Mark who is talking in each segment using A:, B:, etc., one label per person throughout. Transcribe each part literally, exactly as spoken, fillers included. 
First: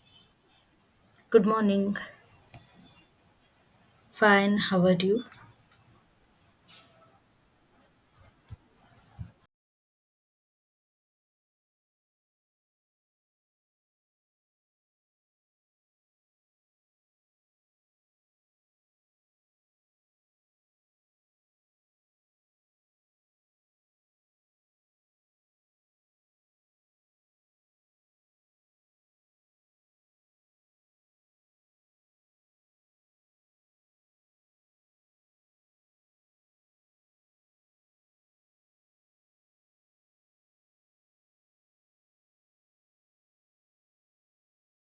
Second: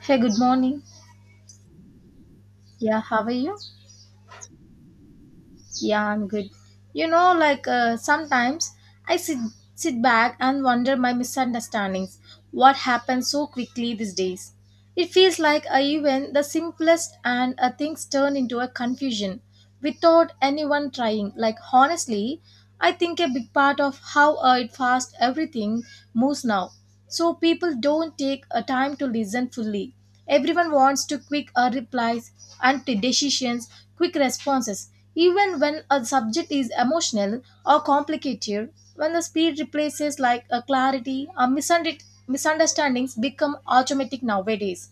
A: Hey, good morning.
B: Good morning.
A: Yeah, how are you?
B: Fine. How are you?
A: Yeah, I'm good. You know, like uh, sometimes I sit sit back and wonder my misunderstandings. What happens so quickly these days? It feels like uh, even the simplest and uh, things turn into a confusion without anyone trying. Like honestly, I think a big part of how uh, it fast everything moves now. So people don't take a time to listen fully. Everyone wants to quick uh, replies and t- decisions, quick responses. Even when a subject is emotional or complicated, when the speed replaces like a clarity, a misunder- misunderstandings become automatic nowadays.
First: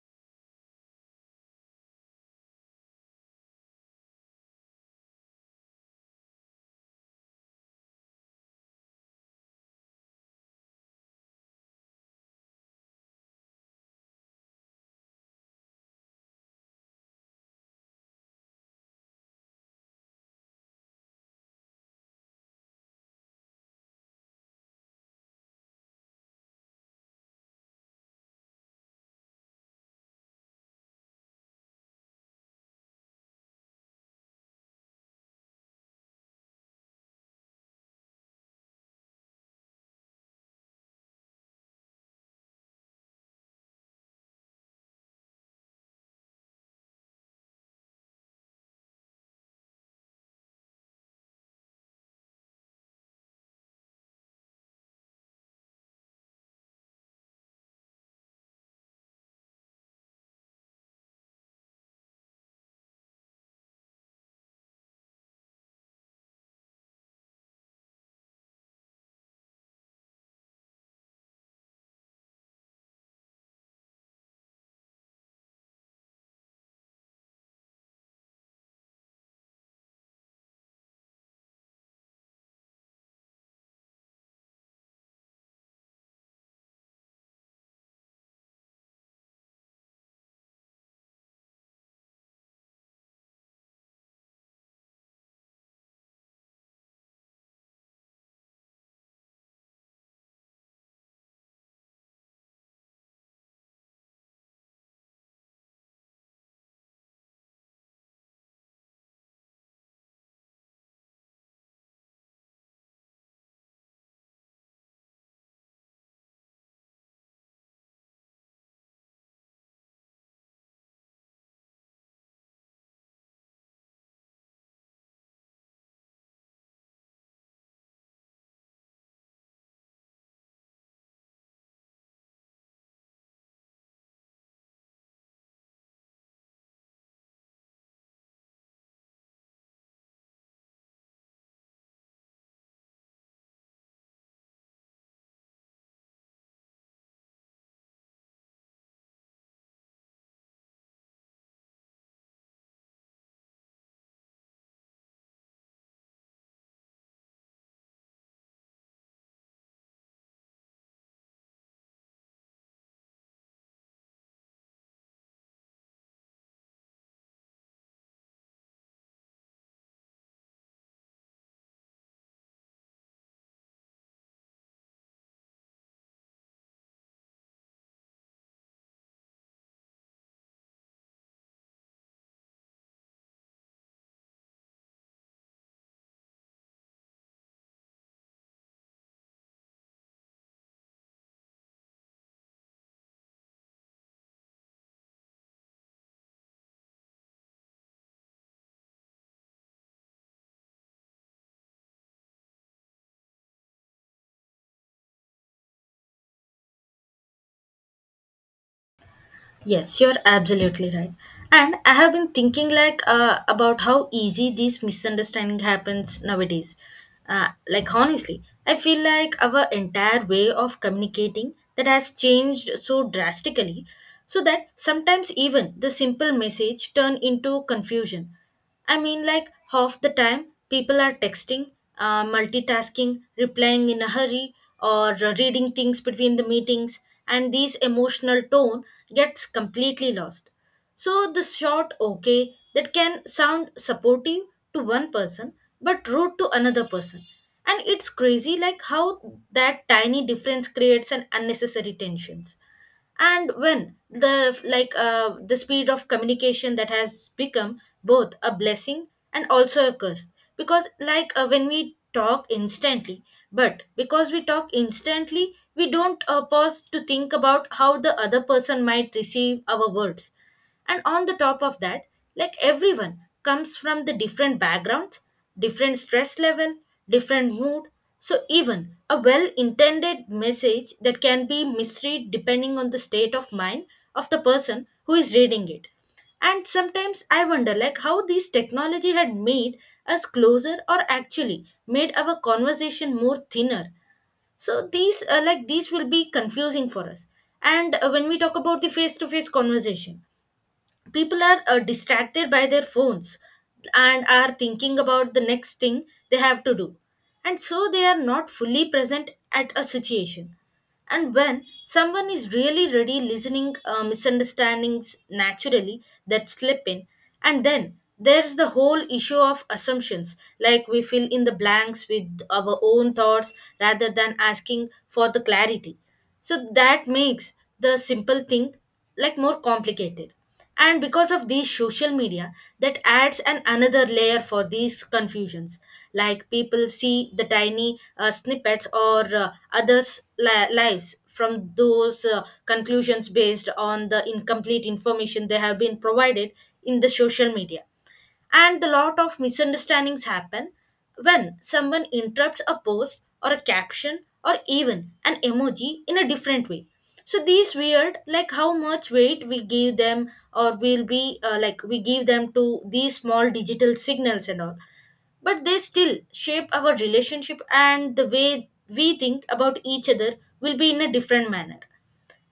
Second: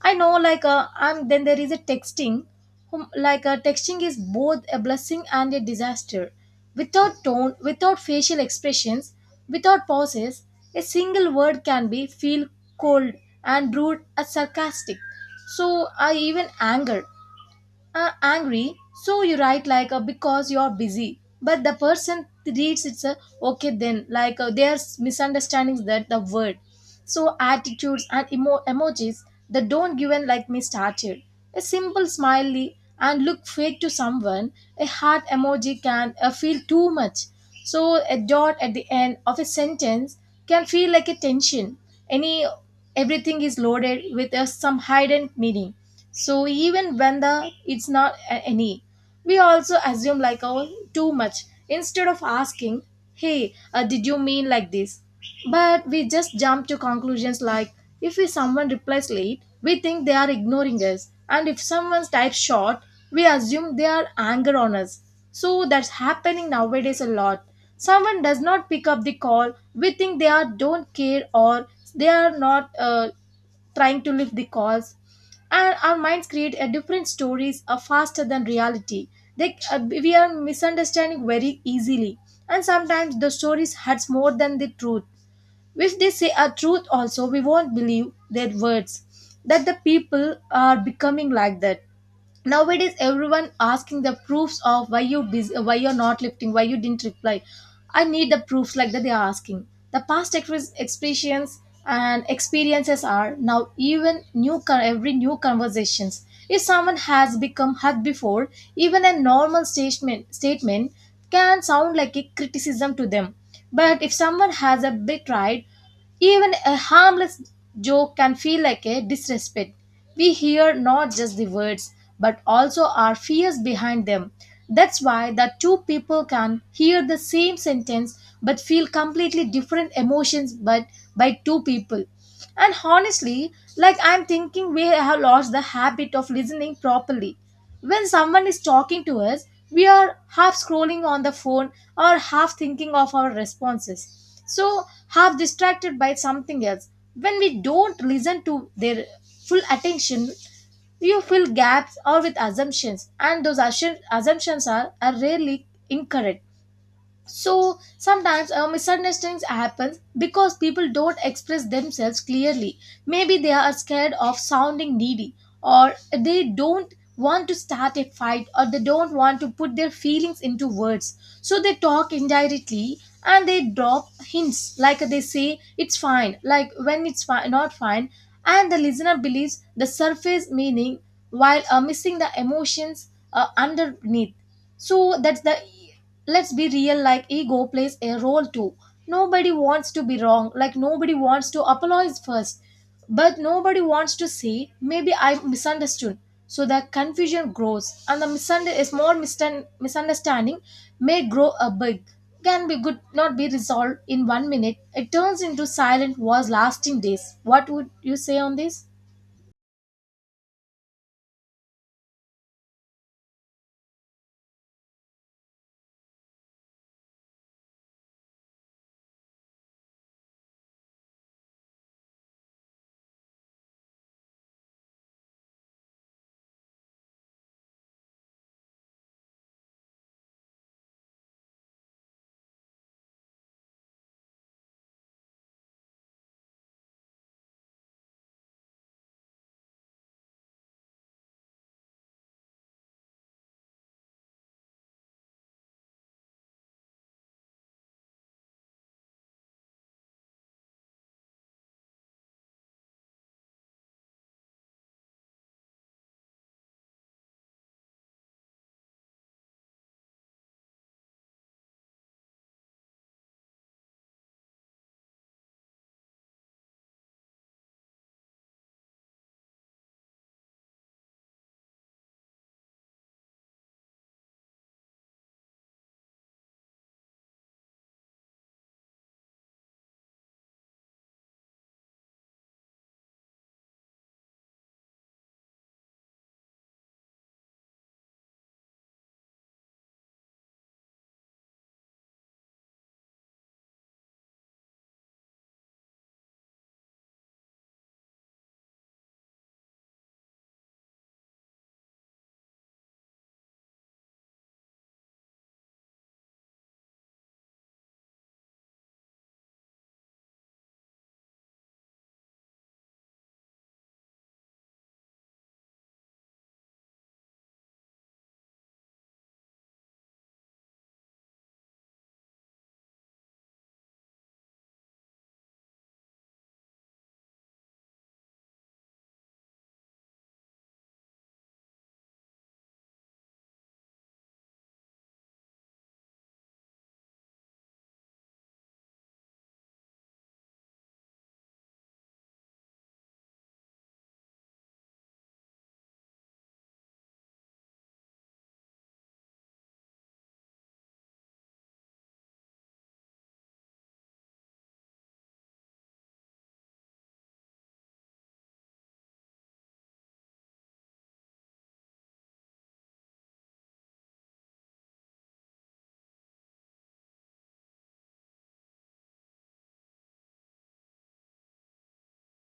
A: I know, like, uh, I'm then there is a texting, whom, like, uh, texting is both a blessing and a disaster. Without tone, without facial expressions, without pauses, a single word can be feel cold and rude as sarcastic. So I even anger uh, angry, so you write like uh, because you're busy, but the person reads it's a okay then like uh, there's misunderstandings that the word, so attitudes and emo- emojis that don't given like me started, a simple smiley and look fake to someone, a heart emoji can uh, feel too much, so a dot at the end of a sentence can feel like a tension, any, everything is loaded with uh, some hidden meaning. So even when the it's not a- any, we also assume like oh too much instead of asking hey, uh, did you mean like this? But we just jump to conclusions like, if we someone replies late we think they are ignoring us, and if someone types short we assume they are anger on us. So that's happening nowadays a lot. Someone does not pick up the call, we think they are don't care or they are not uh, trying to lift the calls, and our minds create a different stories are faster than reality. They uh, We are misunderstanding very easily, and sometimes the stories hurts more than the truth. If they say a truth also we won't believe their words, that the people are becoming like that. Nowadays everyone asking the proofs of why you busy, why you're not lifting, why you didn't reply. I need the proofs like that they're asking. The past ex- experience and experiences are now even new con- every new conversations. If someone has become hurt before, even a normal statement statement can sound like a criticism to them. But if someone has a betrayed, even a harmless joke can feel like a disrespect. We hear not just the words, but also our fears behind them. That's why the two people can hear the same sentence but feel completely different emotions, but by two people. And honestly, like I'm thinking we have lost the habit of listening properly. When someone is talking to us, we are half scrolling on the phone or half thinking of our responses. So, half distracted by something else. When we don't listen to their full attention, you fill gaps or with assumptions, and those assu- assumptions are, are rarely incorrect. So sometimes uh, misunderstandings happen because people don't express themselves clearly. Maybe they are scared of sounding needy, or they don't want to start a fight, or they don't want to put their feelings into words, so they talk indirectly and they drop hints like they say it's fine like when it's fi- not fine, and the listener believes the surface meaning while uh, missing the emotions uh, underneath. So that's the, let's be real, like ego plays a role too. Nobody wants to be wrong, like nobody wants to apologize first, but nobody wants to say maybe I misunderstood. So the confusion grows, and the misunder- is more mistan- misunderstanding may grow a big, can be good not be resolved in one minute, it turns into silent wars lasting days. What would you say on this?
B: Yes, you're absolutely right. And I have been thinking like uh, about how easy this misunderstanding happens nowadays. Uh, like honestly, I feel like our entire way of communicating that has changed so drastically, so that sometimes even the simple message turn into confusion. I mean, like half the time, people are texting, uh, multitasking, replying in a hurry, or uh, reading things between the meetings, and these emotional tone gets completely lost. So, the short okay that can sound supportive to one person but rude to another person. And it's crazy, like how that tiny difference creates an unnecessary tensions. And when the like uh, the speed of communication that has become both a blessing and also a curse because like uh, when we talk instantly but because we talk instantly we don't uh, pause to think about how the other person might receive our words. And on the top of that, like everyone comes from the different backgrounds, different stress level, different mood, so even a well intended message that can be misread depending on the state of mind of the person who is reading it. And sometimes I wonder like how this technology had made us closer or actually made our conversation more thinner. So these uh, like these will be confusing for us. And uh, when we talk about the face to face conversation, people are uh, distracted by their phones and are thinking about the next thing they have to do, and so they are not fully present at a situation. And when someone is really ready listening, uh, misunderstandings naturally that slip in. And then there's the whole issue of assumptions, like we fill in the blanks with our own thoughts rather than asking for the clarity. So that makes the simple thing like more complicated. And because of these social media, that adds an another layer for these confusions. Like people see the tiny uh, snippets or uh, others li- lives from those uh, conclusions based on the incomplete information they have been provided in the social media. And a lot of misunderstandings happen when someone interrupts a post or a caption or even an emoji in a different way. So these weird like how much weight we give them, or will be uh, like we give them to these small digital signals and all, but they still shape our relationship and the way we think about each other, will be in a different manner.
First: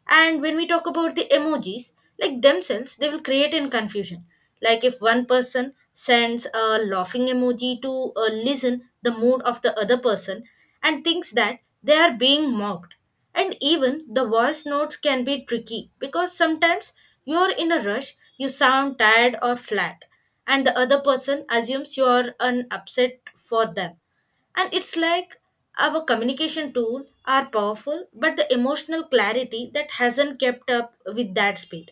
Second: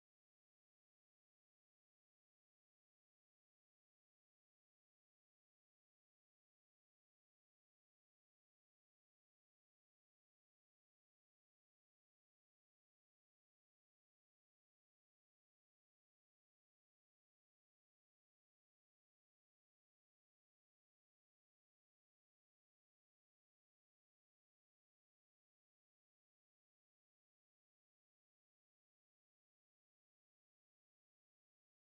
B: And when we talk about the emojis, like themselves, they will create in confusion. Like if one person sends a laughing emoji to uh, listen the mood of the other person and thinks that they are being mocked. And even the voice notes can be tricky because sometimes you are in a rush, you sound tired or flat, and the other person assumes you are an upset for them. And it's like our communication tool are powerful, but the emotional clarity that hasn't kept up with that speed.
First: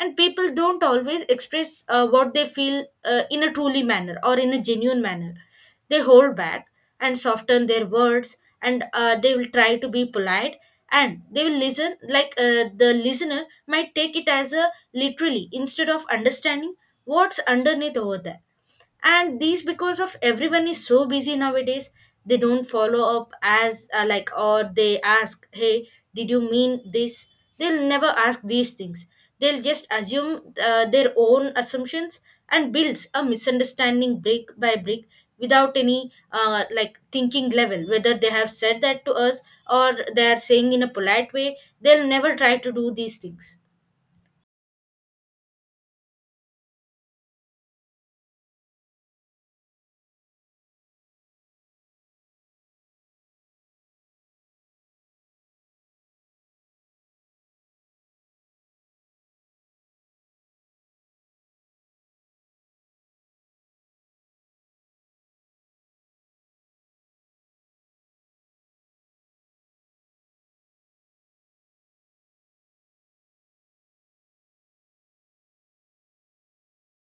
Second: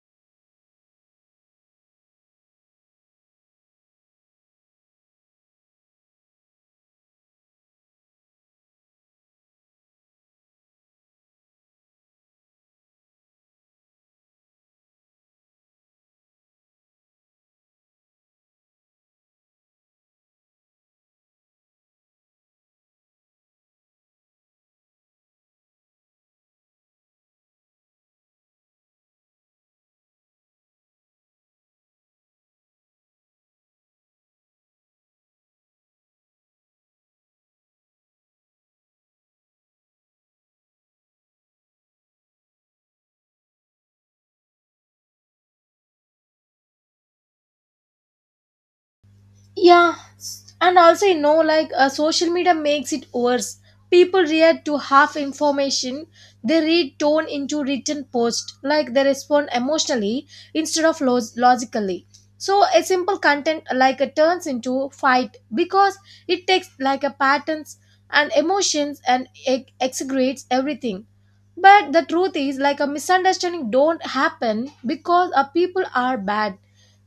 B: And people don't always express uh, what they feel uh, in a truly manner or in a genuine manner. They hold back and soften their words, and uh, they will try to be polite and they will listen like uh, the listener might take it as a literally instead of understanding what's underneath over there. And these because of everyone is so busy nowadays, they don't follow up as uh, like, or they ask, hey, did you mean this? They'll never ask these things. They'll just assume uh, their own assumptions and builds a misunderstanding brick by brick without any uh, like thinking level whether they have said that to us or they are saying in a polite way. They'll never try to do these things.
A: Yeah, s- and also you know, like uh, social media makes it worse. People react to half information. They read tone into written post, like they respond emotionally instead of lo- logically. So a simple content like a turns into fight, because it takes like a patterns and emotions, and ex- exaggerates everything. But the truth is, like a misunderstanding don't happen because our people are bad.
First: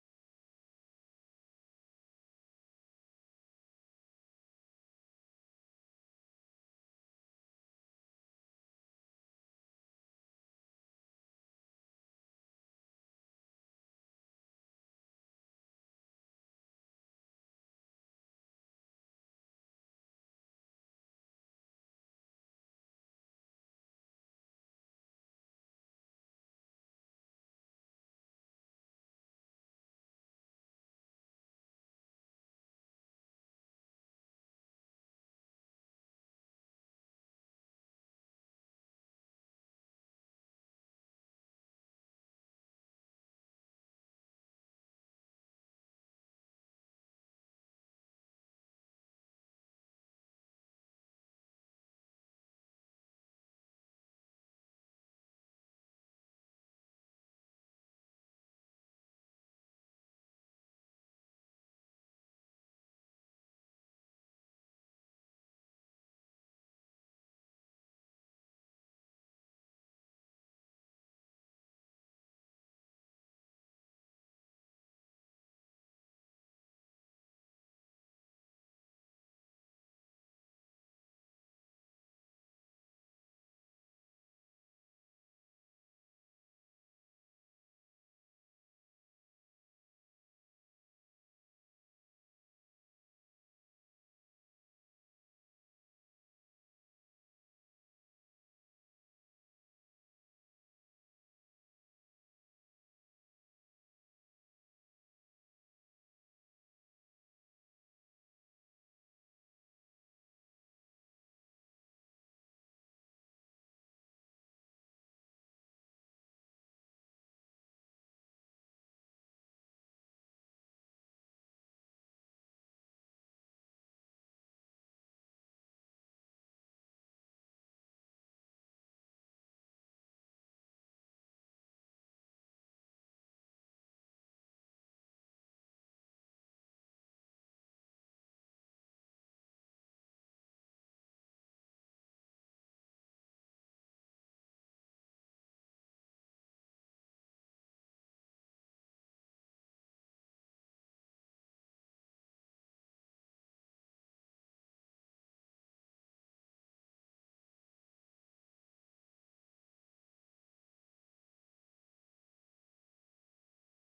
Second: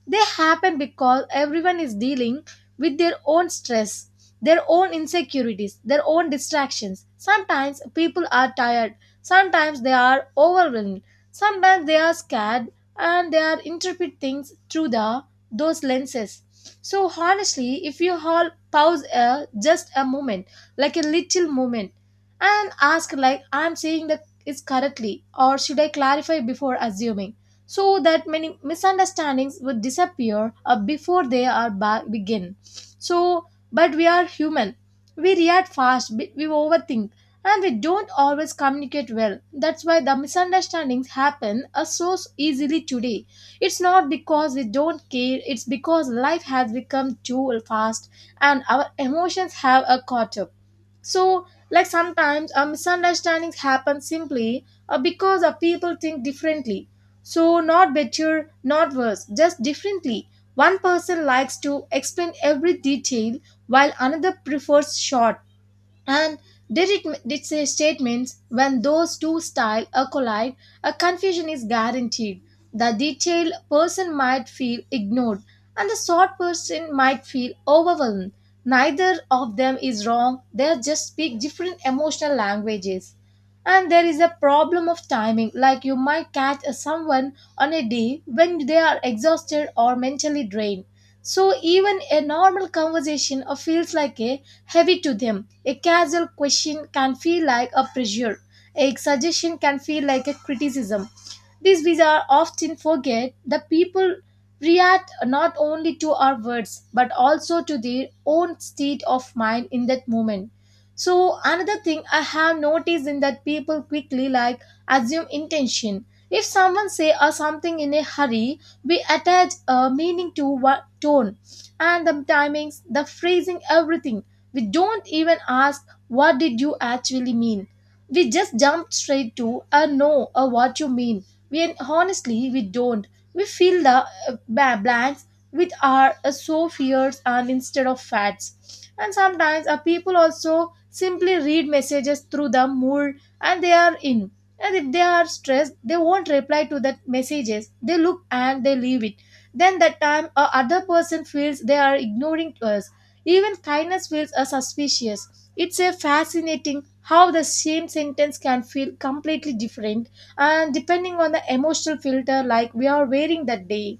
A: They happen because everyone is dealing with their own stress, their own insecurities, their own distractions. Sometimes people are tired, sometimes they are overwhelmed, sometimes they are scared, and they are interpret things through the those lenses. So honestly, if you all pause a, just a moment, like a little moment, and ask like I'm saying that is correctly, or should I clarify before assuming? So that many misunderstandings would disappear uh, before they are ba- begin. So, but we are human. We react fast, we we overthink, and we don't always communicate well. That's why the misunderstandings happen uh, so easily today. It's not because we don't care, it's because life has become too fast and our emotions have a caught up. So like sometimes uh, misunderstandings happen simply uh, because uh, people think differently, so not better not worse, just differently. One person likes to explain every detail, while another prefers short and did it did say statements. When those two styles collide, a confusion is guaranteed. The detailed person might feel ignored, and the short person might feel overwhelmed. Neither of them is wrong, they just speak different emotional languages. And there is a problem of timing, like you might catch a someone on a day when they are exhausted or mentally drained. So even a normal conversation uh, feels like a heavy to them. A casual question can feel like a pressure. A suggestion can feel like a criticism. These visas often forget that people react not only to our words but also to their own state of mind in that moment. So another thing I have noticed in that people quickly like assume intention. If someone say or something in a hurry, we attach a meaning to what tone and the timings, the phrasing, everything. We don't even ask what did you actually mean. We just jump straight to a no or what you mean, we honestly we don't. We fill the uh, ba- blanks with our uh, so fears and instead of facts. And sometimes uh, people also simply read messages through the mood and they are in. And if they are stressed, they won't reply to that messages. They look and they leave it. Then that time, a other person feels they are ignoring us. Even kindness feels uh, suspicious. It's a fascinating how the same sentence can feel completely different and depending on the emotional filter like we are wearing that day.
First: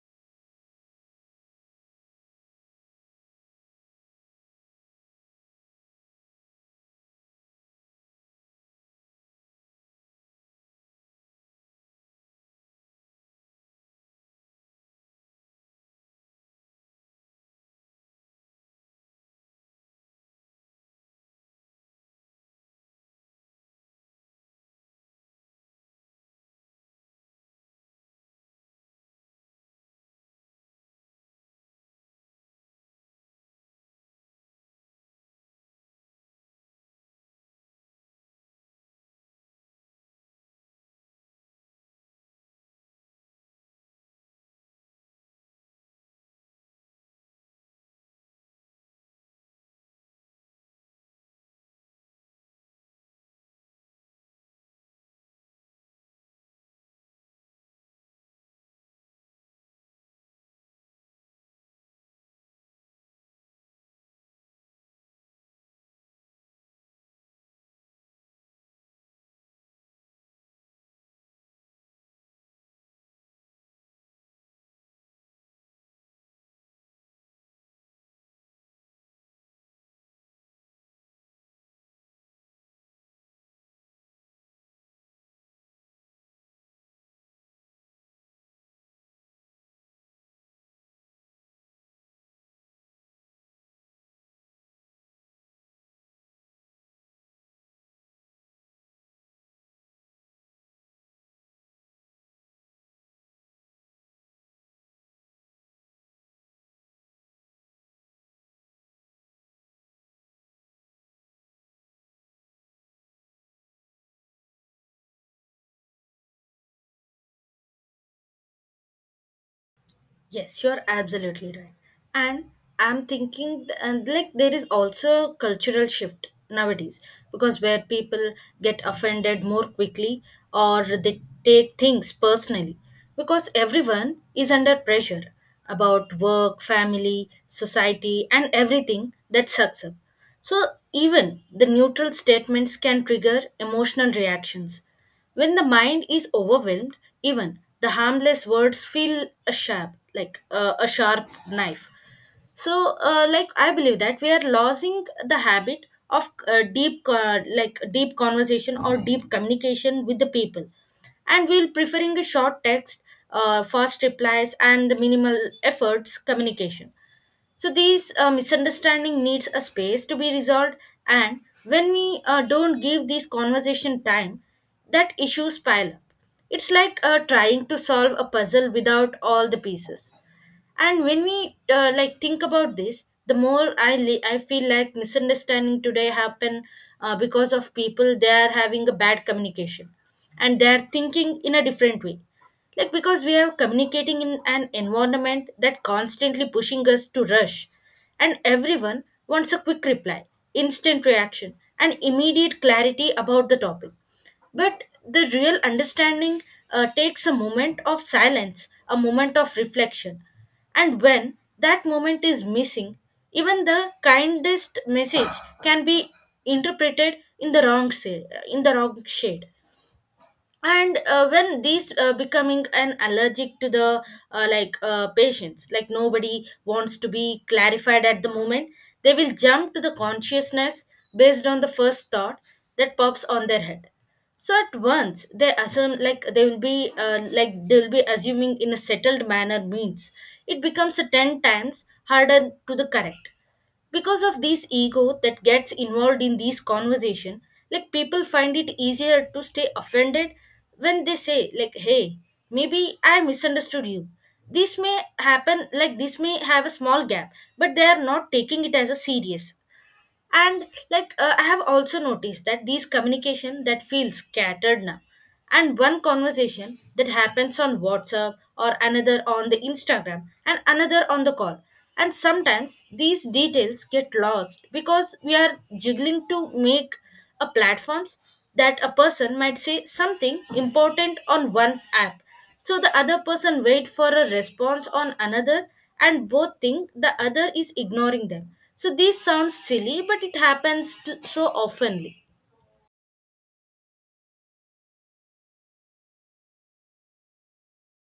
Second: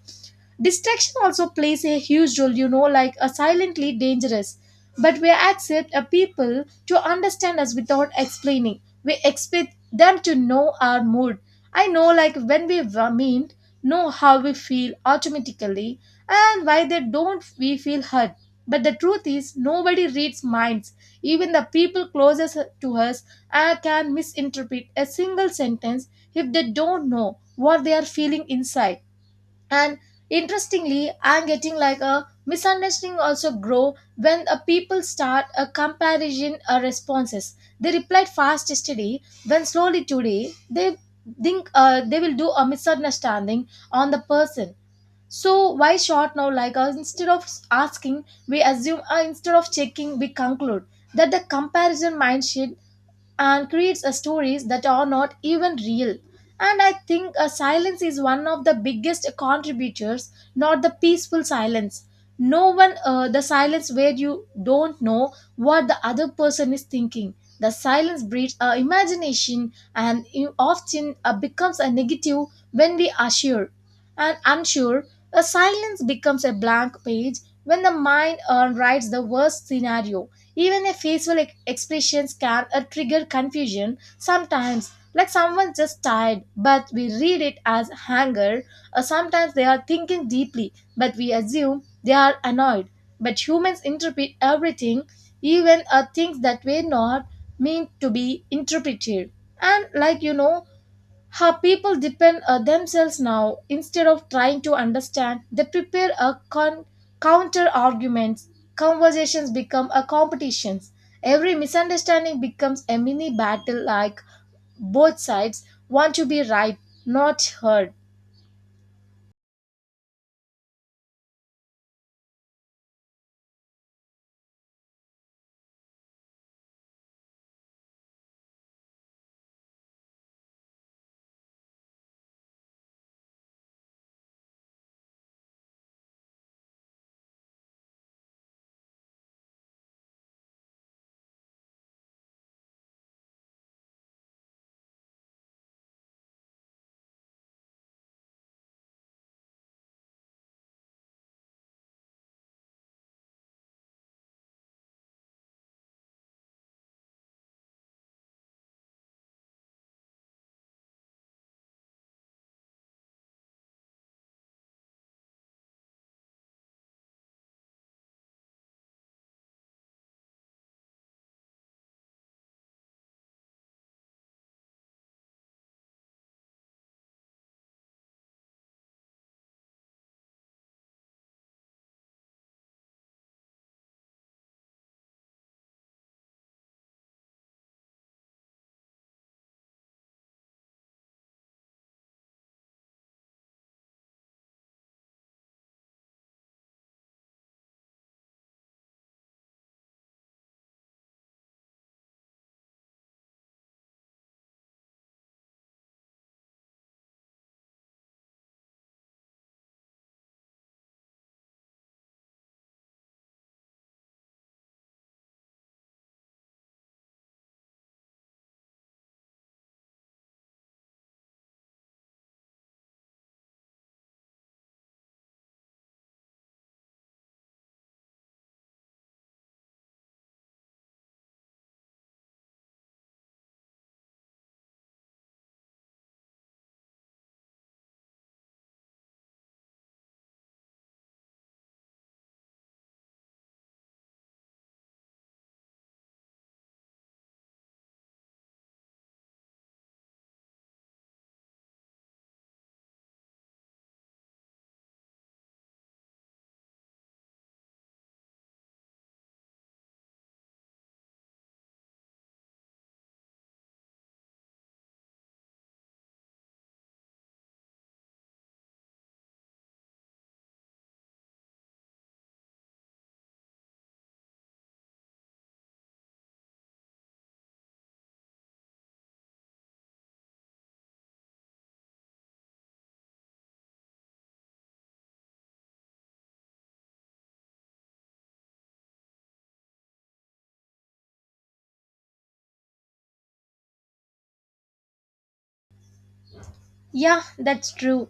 A: Distraction also plays a huge role, you know, like a silently dangerous. But we accept a people to understand us without explaining. We expect them to know our mood. I know, like when we wa- meet, know how we feel automatically, and why they don't we feel hurt. But the truth is, nobody reads minds. Even the people closest to us uh, can misinterpret a single sentence if they don't know what they are feeling inside. And interestingly I'm getting like a misunderstanding also grow when a people start a comparison uh, responses. They replied fast yesterday when slowly today, they think uh, they will do a misunderstanding on the person. So why short now, like uh, instead of asking we assume, uh, instead of checking we conclude, that the comparison mindset and creates a stories that are not even real. And I think a silence is one of the biggest contributors, not the peaceful silence. No one, uh, the silence where you don't know what the other person is thinking. The silence breeds our imagination and it often uh, becomes a negative when we are sure and unsure. A silence becomes a blank page when the mind uh, writes the worst scenario. Even a facial ex- expressions can uh, trigger confusion sometimes, like someone's just tired, but we read it as anger, or sometimes they are thinking deeply, but we assume they are annoyed. But humans interpret everything, even uh, things that were not meant to be interpreted. And like you know, how people depend on themselves now instead of trying to understand they prepare a con- counter arguments, conversations become a competitions, every misunderstanding becomes a mini battle like both sides want to be right, not heard.
B: Yes, you're absolutely right. And I'm thinking, th- and like, there is also cultural shift nowadays because where people get offended more quickly or they take things personally because everyone is under pressure about work, family, society, and everything that sucks up. So, even the neutral statements can trigger emotional reactions when the mind is overwhelmed, even the harmless words feel a sharp, like uh, a sharp knife. So, uh, like I believe that we are losing the habit of uh, deep, uh, like deep conversation or deep communication with the people, and we'll preferring a short text, uh, fast replies, and the minimal efforts communication. So these uh, misunderstanding needs a space to be resolved, and when we uh, don't give these conversation time, that issues pile up. It's like uh, trying to solve a puzzle without all the pieces. And when we uh, like think about this, the more i li- i feel like misunderstanding today happen uh, because of people they are having a bad communication and they are thinking in a different way, like because we are communicating in an environment that constantly pushing us to rush. And everyone wants a quick reply, instant reaction, and immediate clarity about the topic. But the real understanding uh, takes a moment of silence, a moment of reflection. And when that moment is missing, even the kindest message can be interpreted in the wrong sa- in the wrong shade. And uh, when these uh, becoming an allergic to the uh, like uh, patients, like nobody wants to be clarified at the moment, they will jump to the consciousness based on the first thought that pops on their head. So at once they assume like they will be uh, like they will be assuming in a settled manner means it becomes a ten times harder to the correct because of this ego that gets involved in these conversation. Like people find it easier to stay offended when they say, like, hey, maybe I misunderstood you, this may happen like this may have a small gap, but they are not taking it as a serious. And like uh, I have also noticed that these communication that feels scattered now, and one conversation that happens on WhatsApp or another on the Instagram and another on the call, and sometimes these details get lost because we are juggling to make a platforms, that a person might say something important on one app, so the other person wait for a response on another, and both think the other is ignoring them. So this sounds silly but it happens to, so oftenly.
A: Yeah, that's true.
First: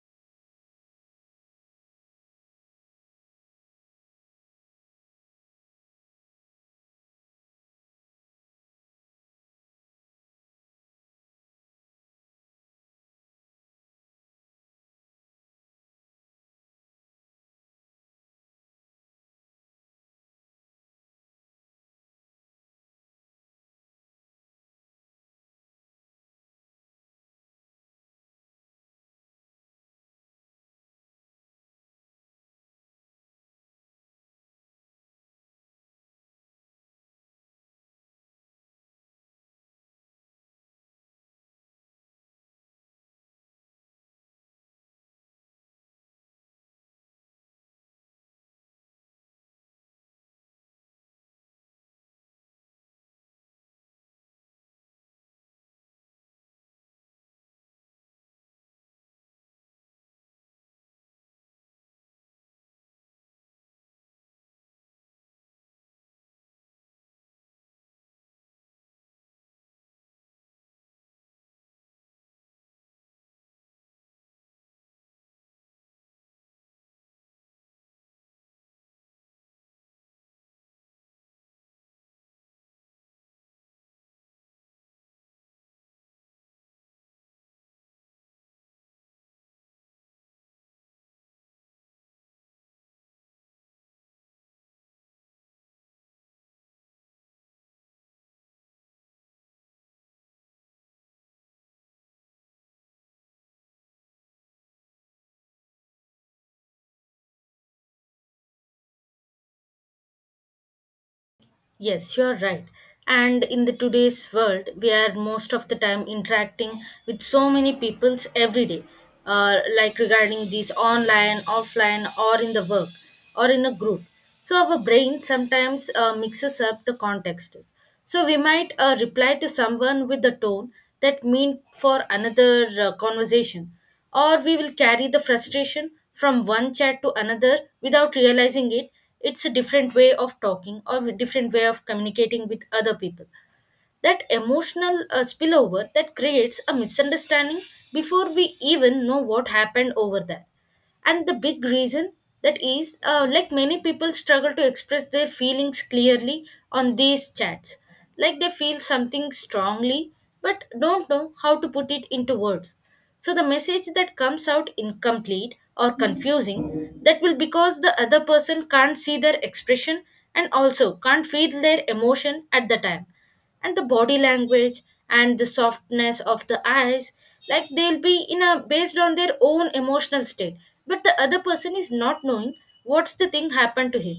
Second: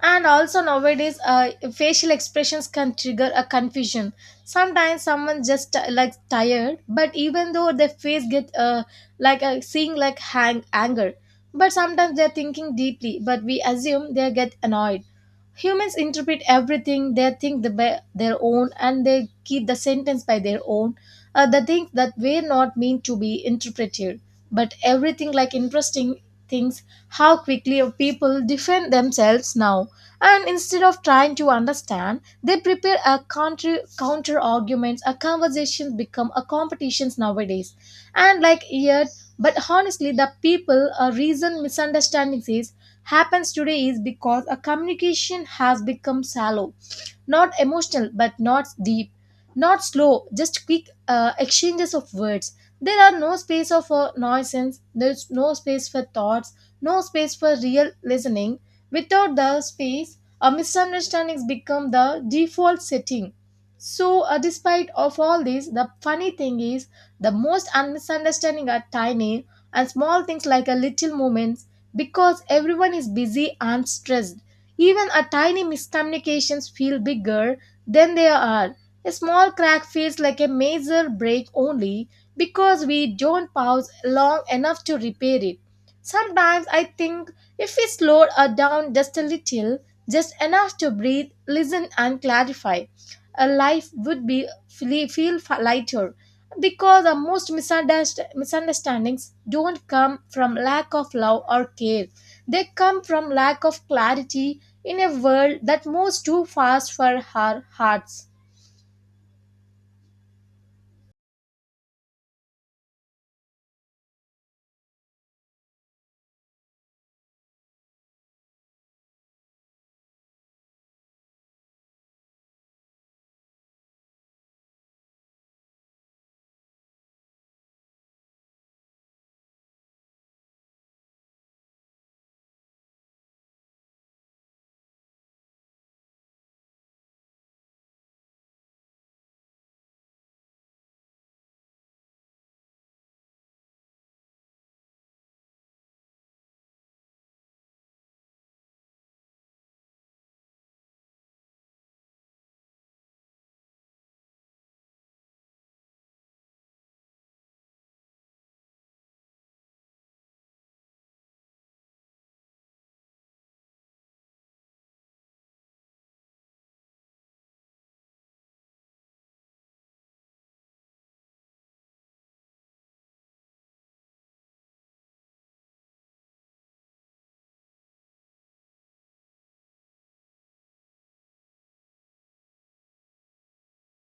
A: And also nowadays, uh, facial expressions can trigger a confusion. Sometimes someone just uh, like tired, but even though their face get uh, like uh, seeing like hang anger. But sometimes they're thinking deeply but we assume they get annoyed. Humans interpret everything, they think the by their own and they keep the sentence by their own. Uh, the things that were not meant to be interpreted, but everything like interesting things, how quickly people defend themselves now, and instead of trying to understand they prepare a counter counter arguments, a conversation become a competitions nowadays. And like yet, but honestly the people a reason misunderstandings is happens today is because a communication has become shallow. Not emotional, but not deep. Not slow, just quick uh, exchanges of words. There are no space of uh, nonsense. There's no space for thoughts. No space for real listening. Without the space, a misunderstandings become the default setting. So, uh, despite of all this, the funny thing is the most misunderstanding are tiny and small things like a little moments, because everyone is busy and stressed. Even a tiny miscommunications feel bigger than they are. A small crack feels like a major break only because we don't pause long enough to repair it. Sometimes I think if we slowed her down just a little, just enough to breathe, listen, and clarify, a life would be feel, feel lighter, because the most misunderst- misunderstandings don't come from lack of love or care, they come from lack of clarity in a world that moves too fast for our hearts.
B: Yes, you're right. And in the today's world, we are most of the time interacting with so many peoples every day, uh, like regarding these online, offline, or in the work, or in a group. So our brain sometimes uh, mixes up the contexts. So we might uh, reply to someone with the tone that mean for another uh, conversation, or we will carry the frustration from one chat to another without realizing it. It's a different way of talking or a different way of communicating with other people, that emotional uh, spillover that creates a misunderstanding before we even know what happened over there. And the big reason that is uh, like many people struggle to express their feelings clearly on these chats. Like they feel something strongly but don't know how to put it into words, so the message that comes out incomplete or confusing, that will because the other person can't see their expression and also can't feel their emotion at the time, and the body language and the softness of the eyes, like they'll be in a based on their own emotional state, but the other person is not knowing what's the thing happened to him.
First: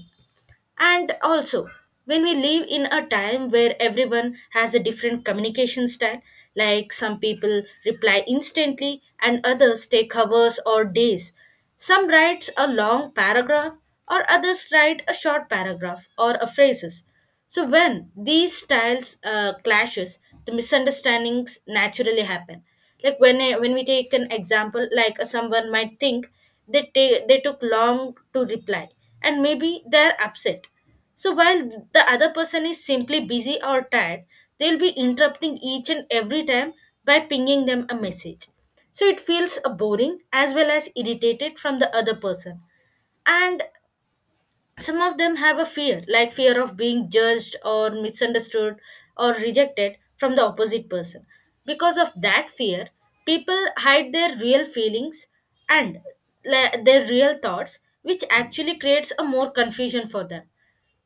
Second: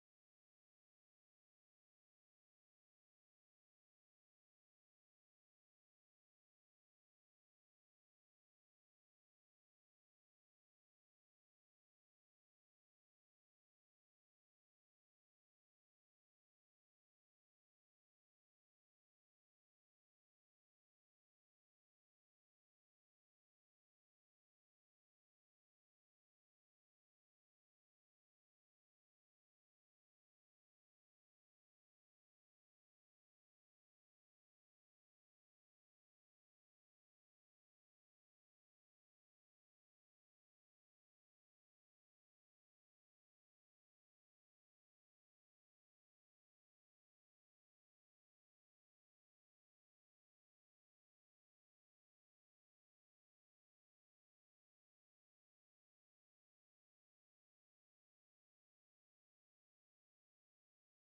B: And also, when we live in a time where everyone has a different communication style, like some people reply instantly and others take hours or days, some writes a long paragraph or others write a short paragraph or a phrases, so when these styles uh, clashes, the misunderstandings naturally happen. Like when when we take an example, like uh, someone might think they take they took long to reply, and maybe they're upset. So while the other person is simply busy or tired, they'll be interrupting each and every time by pinging them a message. So it feels uh, boring as well as irritated from the other person. And some of them have a fear, like fear of being judged or misunderstood or rejected from the opposite person. Because of that fear people hide their real feelings and la- their real thoughts, which actually creates a more confusion for them.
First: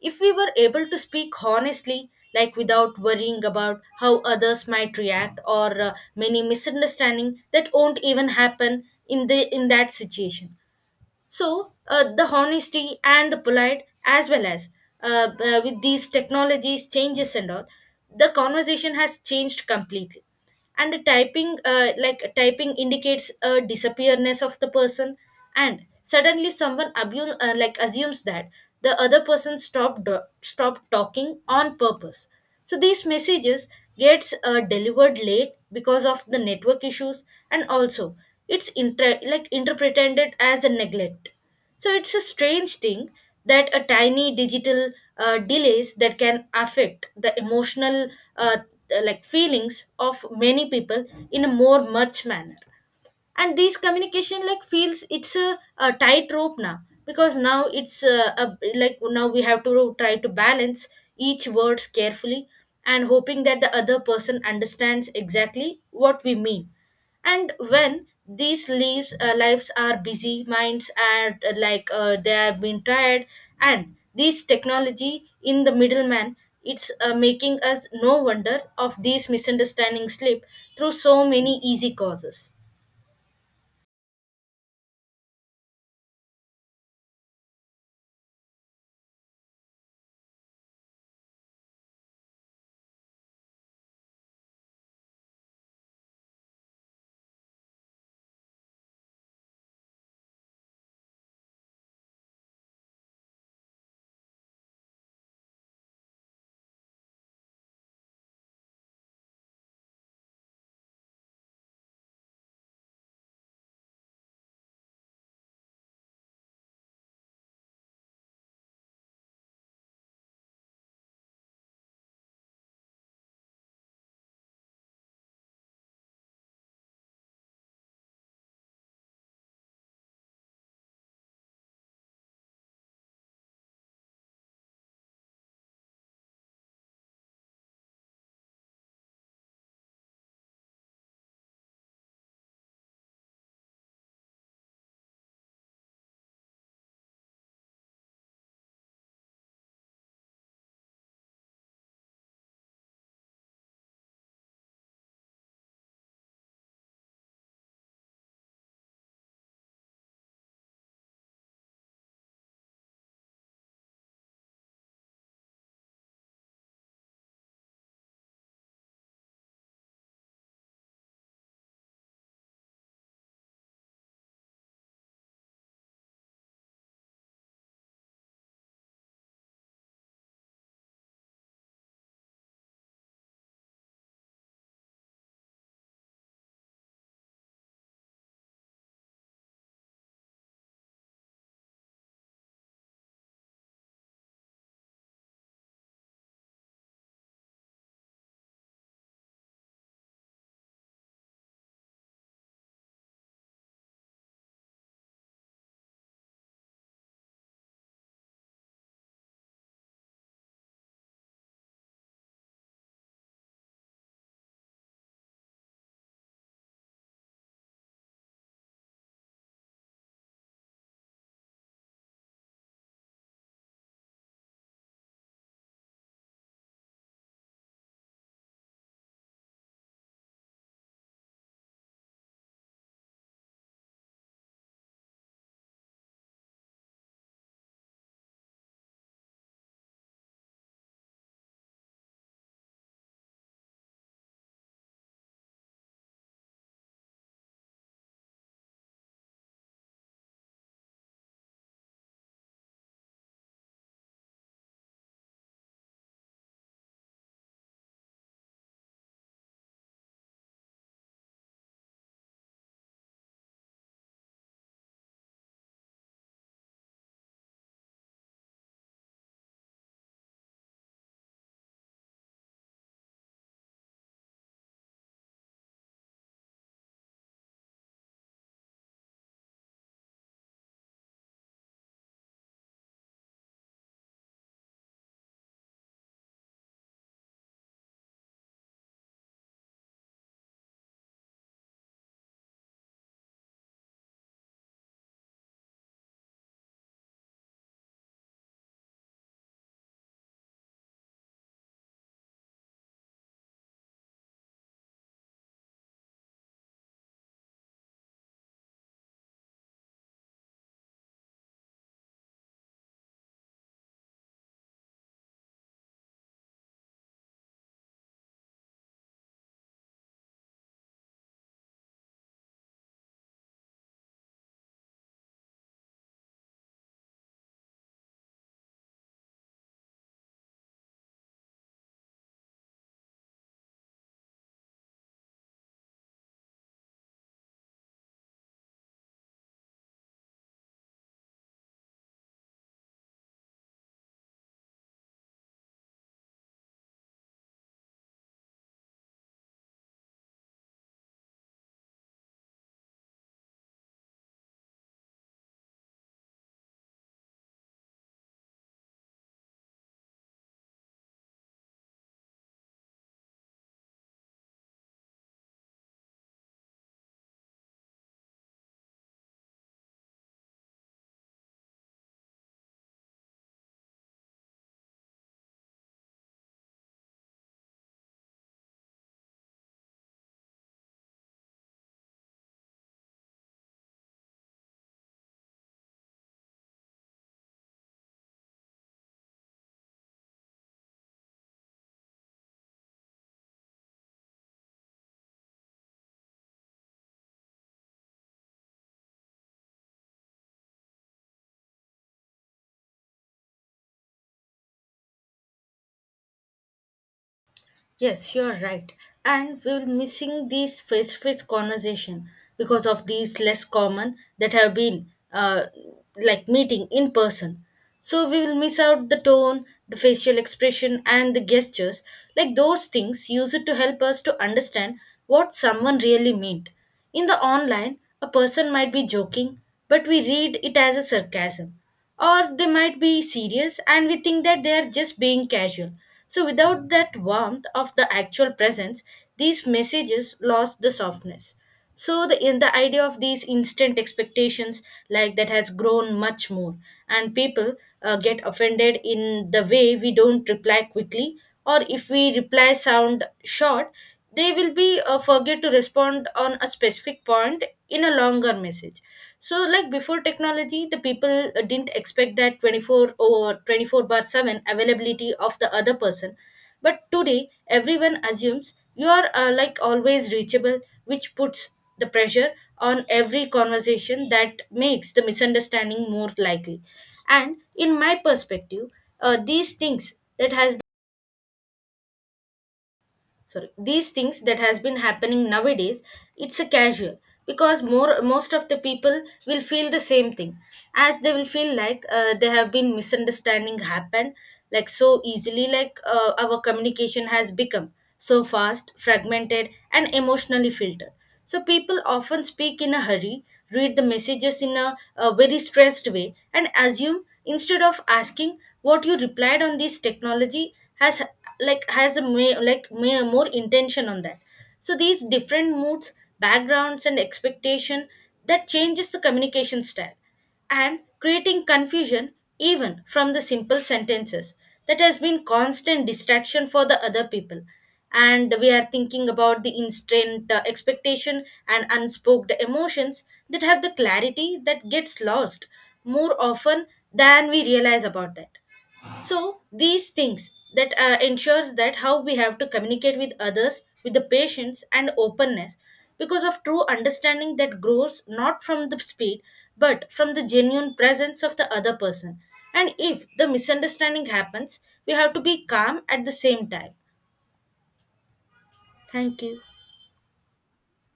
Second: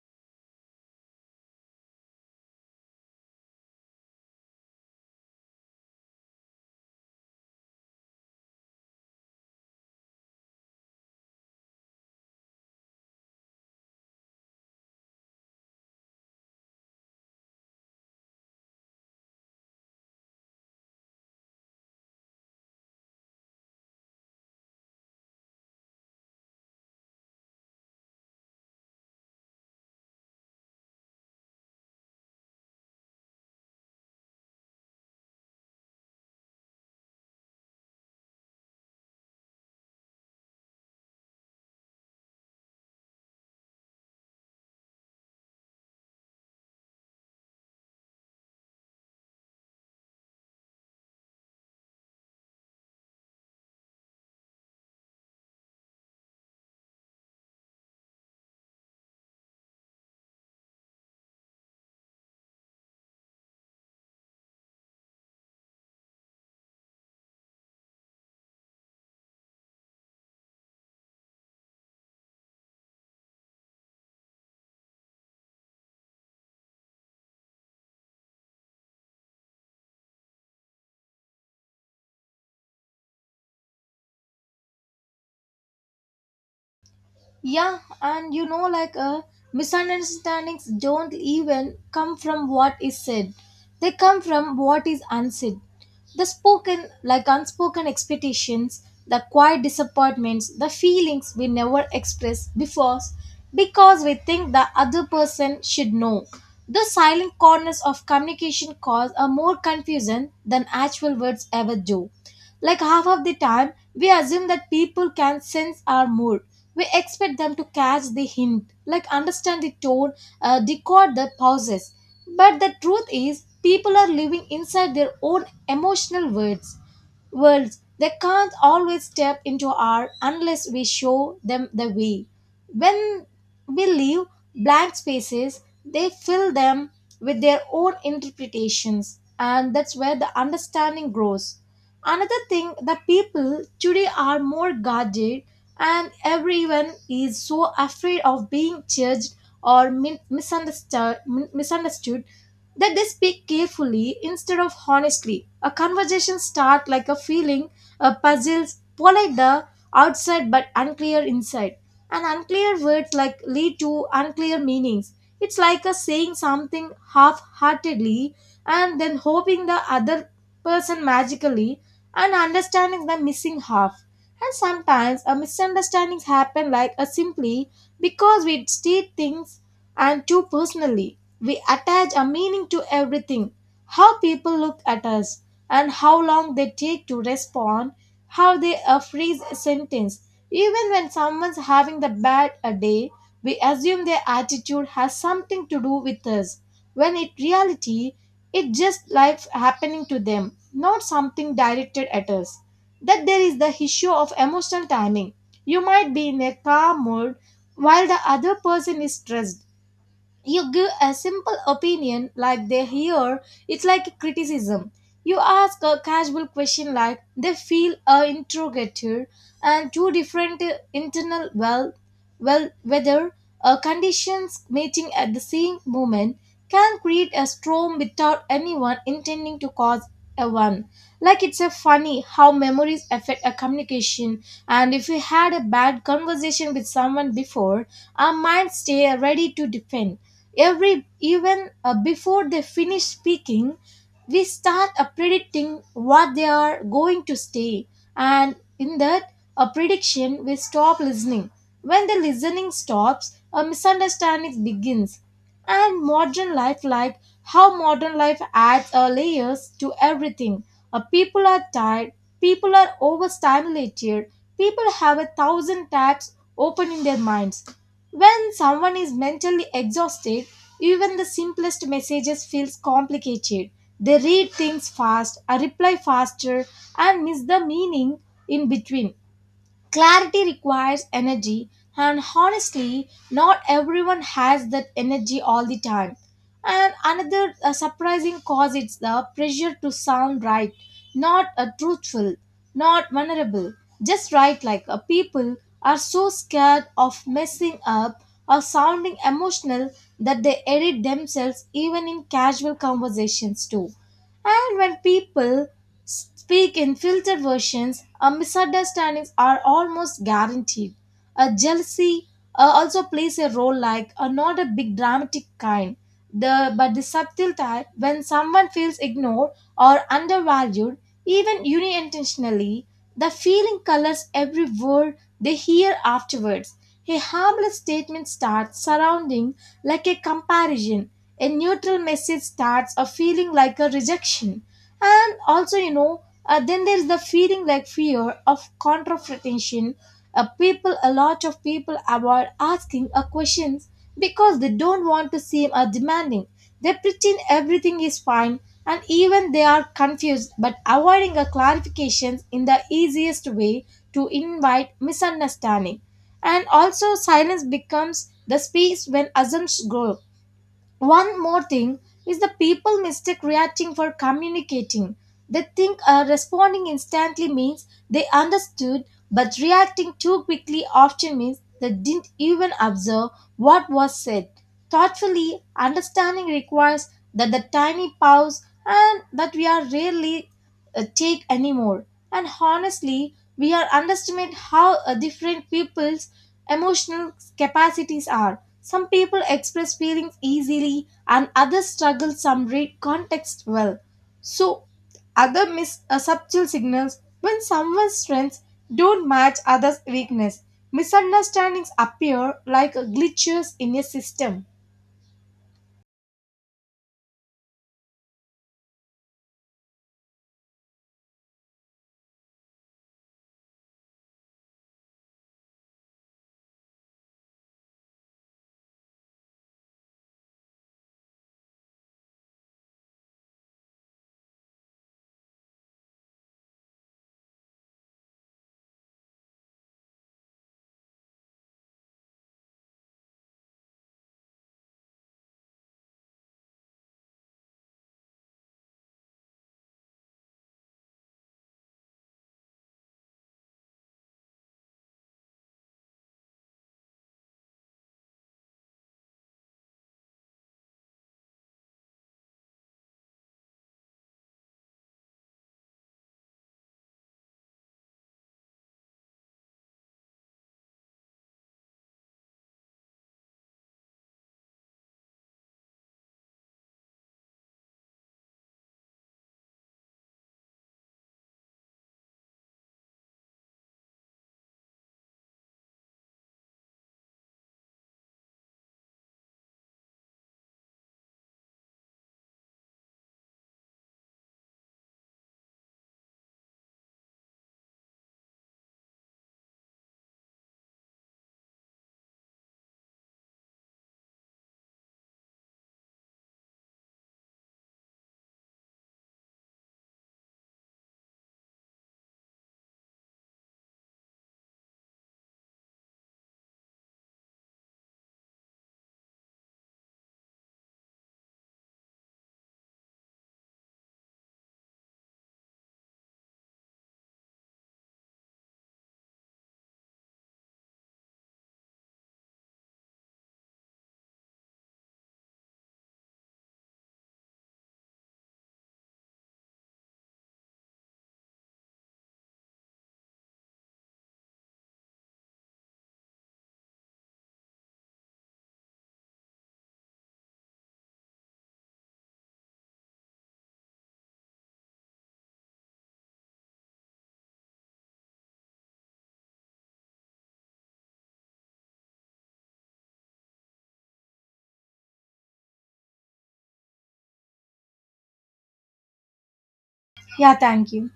B: If we were able to speak honestly, like without worrying about how others might react, or uh, many misunderstanding that won't even happen in the in that situation. So uh, the honesty and the polite as well as uh, uh, with these technologies changes and all, the conversation has changed completely. And the typing, uh, like typing indicates a disappearness of the person, and suddenly someone abu- uh, like assumes that the other person stopped uh, stopped talking on purpose. So these messages gets uh, delivered late because of the network issues, and also it's inter- like interpreted as a neglect. So it's a strange thing that a tiny digital uh, delays that can affect the emotional uh, like feelings of many people in a more much manner. And these communication like feels it's a, a tightrope now, because now it's uh a, like now we have to try to balance each words carefully and hoping that the other person understands exactly what we mean. And when these leaves uh, lives are busy minds, and uh, like uh, they have been tired, and this technology in the middleman, it's uh, making us no wonder of these misunderstandings slip through so many easy causes.
A: Yeah, and you know, like uh, misunderstandings don't even come from what is said; they come from what is unsaid. The spoken, like unspoken expectations, the quiet disappointments, the feelings we never express before, because we think the other person should know. The silent corners of communication cause a more confusion than actual words ever do. Like half of the time, we assume that people can sense our mood, we expect them to catch the hint, like understand the tone, uh, decode the pauses. But the truth is, people are living inside their own emotional words, worlds they can't always step into our unless we show them the way. When we leave blank spaces, they fill them with their own interpretations, and that's where the understanding grows. Another thing that people today are more guarded, and everyone is so afraid of being judged or min- misunderstood, min- misunderstood, that they speak carefully instead of honestly. A conversation start like a feeling, a puzzles, polite the outside but unclear inside. And unclear words like lead to unclear meanings. It's like a saying something half-heartedly and then hoping the other person magically and understanding the missing half. And sometimes a misunderstandings happen like a simply because we state things and too personally, we attach a meaning to everything, how people look at us, and how long they take to respond, how they uh, phrase a sentence. Even when someone's having the bad a day, we assume their attitude has something to do with us, when in reality, it's just life happening to them, not something directed at us. That there is the issue of emotional timing. You might be in a calm mood while the other person is stressed, you give a simple opinion like they hear it's like a criticism, you ask a casual question like they feel a interrogator, and two different uh, internal well well whether uh, conditions meeting at the same moment can create a storm without anyone intending to cause a one. Like it's a funny how memories affect a communication, and if we had a bad conversation with someone before, our minds stay ready to defend. Every even uh, before they finish speaking, we start uh, predicting what they are going to say, and in that a prediction, we stop listening. When the listening stops, a misunderstanding begins. And modern life like how modern life adds uh, layers to everything. Uh, people are tired, people are overstimulated, people have a thousand tabs open in their minds. When someone is mentally exhausted, even the simplest messages feels complicated, they read things fast, uh, reply faster and miss the meaning in between. Clarity requires energy, and honestly, not everyone has that energy all the time. And another uh, surprising cause is the pressure to sound right, not uh, truthful, not vulnerable, just right. Like uh, people are so scared of messing up or sounding emotional that they edit themselves even in casual conversations too. And when people speak in filtered versions, uh, misunderstandings are almost guaranteed. Uh, jealousy uh, also plays a role, like uh, not a big dramatic kind, the but the subtle type. When someone feels ignored or undervalued, even unintentionally, the feeling colors every word they hear afterwards. A harmless statement starts surrounding like a comparison. A neutral message starts a feeling like a rejection. And also you know, uh, then there's the feeling like fear of confrontation. Uh, people a lot of people avoid asking uh, questions because they don't want to seem uh, demanding, they pretend everything is fine, and even they are confused but avoiding a clarifications in the easiest way to invite misunderstanding. And also silence becomes the space when assumptions grow. One more thing is, the people mistake reacting for communicating. They think uh, responding instantly means they understood, but reacting too quickly often means they didn't even observe what was said. Thoughtfully, understanding requires that the tiny pause and that we are rarely uh, take anymore. And honestly, we are underestimate how uh, different people's emotional capacities are. Some people express feelings easily and others struggle, some read context well. So other miss uh, subtle signals when someone's strengths don't match others' weakness. Misunderstandings appear like glitches in a system.
B: Yes, you're right. And we're missing these face to face conversation because of these less common that have been uh, like meeting in person. So we will miss out the tone, the facial expression, and the gestures. Like those things, use it to help us to understand what someone really meant. In the online, a person might be joking, but we read it as a sarcasm. Or they might be serious and we think that they are just being casual. So without that warmth of the actual presence, these messages lost the softness. So the in the idea of these instant expectations, like that has grown much more, and people uh, get offended in the way we don't reply quickly, or if we reply sound short. They will be uh, forget to respond on a specific point in a longer message. So like before technology the people uh, didn't expect that twenty four or twenty four bar seven availability of the other person, but today everyone assumes you are uh, like always reachable, which puts the pressure on every conversation that makes the misunderstanding more likely. And in my perspective, uh, these things that has sorry these things that has been happening nowadays, it's a casual, because more most of the people will feel the same thing, as they will feel like uh, there have been misunderstanding happened like so easily. Like uh, our communication has become so fast fragmented and emotionally filtered, so people often speak in a hurry, read the messages in a, a very stressed way, and assume instead of asking what you replied on this technology has like has a may, like may, more intention on that. So these different moods, backgrounds, and expectation that changes the communication style and creating confusion even from the simple sentences that has been constant distraction for the other people. And we are thinking about the instant uh, expectation and unspoken emotions that have the clarity that gets lost more often than we realize about that. So these things that uh, ensures that how we have to communicate with others with the patience and openness, because of true understanding that grows not from the speed but from the genuine presence of the other person. And if the misunderstanding happens, we have to be calm at the same time. Thank you.
A: Yeah, thank you.